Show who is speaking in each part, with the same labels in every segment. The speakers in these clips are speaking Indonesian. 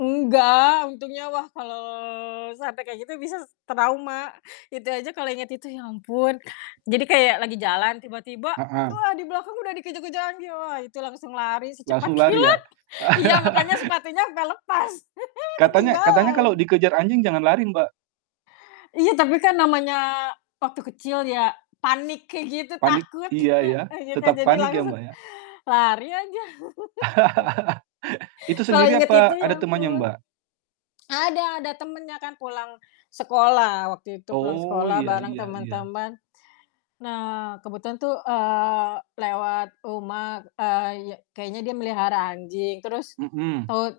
Speaker 1: Enggak, untungnya wah kalau sampe kayak gitu bisa s trauma. Itu aja kalau inget itu ya ampun, jadi kayak lagi jalan tiba-tiba,
Speaker 2: Heeh.
Speaker 1: wah di belakang udah dikejar-kejar anjing, wah itu langsung lari secepat
Speaker 2: Langsung lari
Speaker 1: kilat.
Speaker 2: ya?
Speaker 1: Iya, makanya sepatunya sampe lepas,
Speaker 2: Katanya katanya
Speaker 1: ketinggalan.
Speaker 2: kalau dikejar anjing jangan lari Mbak.
Speaker 1: Iya tapi kan namanya waktu kecil ya, panik kayak gitu
Speaker 2: Panik? Iya
Speaker 1: takutnya,
Speaker 2: ya,
Speaker 1: iya
Speaker 2: tetap
Speaker 1: kan jadi
Speaker 2: panik ya
Speaker 1: langsung
Speaker 2: Mbak, ya?
Speaker 1: lari aja.
Speaker 2: Itu
Speaker 1: Kalau
Speaker 2: sendiri
Speaker 1: inget itu
Speaker 2: apa ada
Speaker 1: ya
Speaker 2: temannya
Speaker 1: ampun.
Speaker 2: Mbak?
Speaker 1: Ada ada temennya kan pulang sekolah, waktu itu pulang
Speaker 2: Oh
Speaker 1: sekolah
Speaker 2: iya
Speaker 1: bareng
Speaker 2: iya iya.
Speaker 1: temen-temen. Nah kebetulan tuh, eee, lewat rumah, eee, ya kayaknya dia melihara anjing terus
Speaker 2: Mhm.
Speaker 1: tahu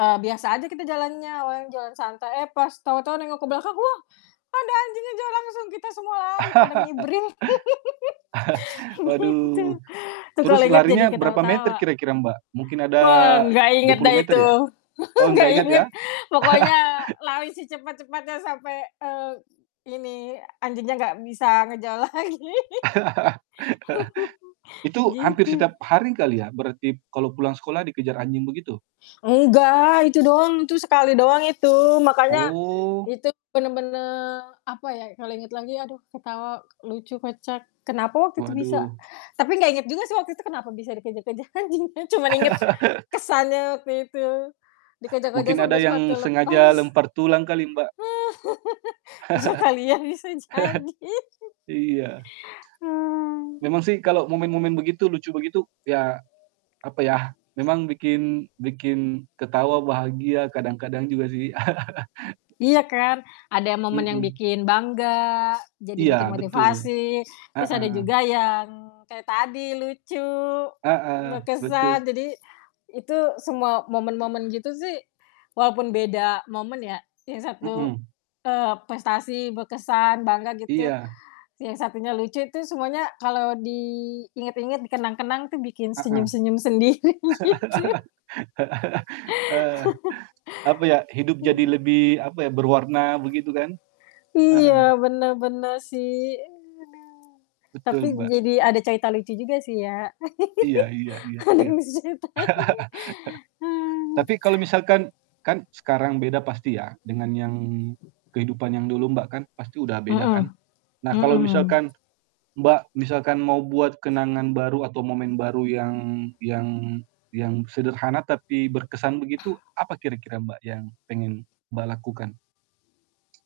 Speaker 1: eee, biasa aja kita jalannya, awalnya jalan santai, eh pas tahu-tahu nengok ke belakang, wah ada anjing ngejar langsung kita semua lari pada ngibrit gitu.
Speaker 2: Waduh,
Speaker 1: tuh
Speaker 2: terus
Speaker 1: kalau inget jadi
Speaker 2: larinya berapa meter
Speaker 1: ketawa-tawa.
Speaker 2: kira-kira Mbak? Mungkin ada
Speaker 1: Wah, nggak
Speaker 2: dua
Speaker 1: inget
Speaker 2: puluh
Speaker 1: dah
Speaker 2: meter
Speaker 1: itu,
Speaker 2: ya? Oh nggak
Speaker 1: nggak
Speaker 2: inget ya?
Speaker 1: inget, pokoknya lari secepet-cepetnya sampai, eee, ini anjingnya nggak bisa ngejar lagi
Speaker 2: Itu hampir
Speaker 1: Gitu.
Speaker 2: setiap hari kali ya, berarti kalau pulang sekolah dikejar anjing begitu?
Speaker 1: Enggak, itu doang itu sekali doang itu makanya
Speaker 2: Oh.
Speaker 1: itu bener-bener apa ya, kalau inget lagi aduh ketawa lucu kocak. Kenapa waktu itu bisa
Speaker 2: Waduh.
Speaker 1: tapi nggak inget juga sih waktu itu kenapa bisa dikejar-kejar anjing ya cuman inget kesannya waktu itu dikejar-kejar
Speaker 2: Mungkin ada
Speaker 1: sampai
Speaker 2: yang
Speaker 1: sepatu
Speaker 2: sengaja
Speaker 1: lepas.
Speaker 2: lempar tulang kali Mbak.
Speaker 1: Ya kali ya, bisa jadi.
Speaker 2: Iya.
Speaker 1: Mmm.
Speaker 2: Memang sih kalau momen-momen begitu lucu begitu ya, apa yah, memang bikin bikin ketawa, bahagia kadang-kadang juga sih.
Speaker 1: Iya kan, ada momen yang
Speaker 2: Mhm.
Speaker 1: bikin bangga jadi
Speaker 2: Iya,
Speaker 1: bikin
Speaker 2: betul.
Speaker 1: motivasi, terus ada
Speaker 2: Heeh.
Speaker 1: juga yang kayak tadi lucu,
Speaker 2: Heeh, betul.
Speaker 1: berkesan jadi itu semua momen-momen gitu sih walaupun beda momen ya yang satu,
Speaker 2: Mhm.
Speaker 1: eee, prestasi, berkesan, bangga gitu
Speaker 2: Iya.
Speaker 1: yang satunya lucu itu semuanya kalau diinget-inget, dikenang-kenang tuh bikin
Speaker 2: Heeh.
Speaker 1: senyum-senyum sendiri gitu.
Speaker 2: Ah, apa ya, hidup jadi
Speaker 1: Mmm.
Speaker 2: lebih apa ya, berwarna begitu kan? Heeh.
Speaker 1: Iya benar benar sih, iya aduh.
Speaker 2: Betul,
Speaker 1: Tapi
Speaker 2: Mbak.
Speaker 1: jadi ada cerita lucu juga sih ya.
Speaker 2: Iya iya iya
Speaker 1: Ada
Speaker 2: iya.
Speaker 1: yang bisa diceritain. Hmm.
Speaker 2: Tapi kalau misalkan kan sekarang beda pasti ya dengan yang kehidupan yang dulu Mbak, kan pasti udah beda kan.
Speaker 1: Mhm,
Speaker 2: Nah kalau
Speaker 1: mhm.
Speaker 2: misalkan Mbak, misalkan mau buat kenangan baru atau momen baru yang yang yang sederhana tapi berkesan begitu, apa kira-kira Mbak, yang pengen Mbak lakukan?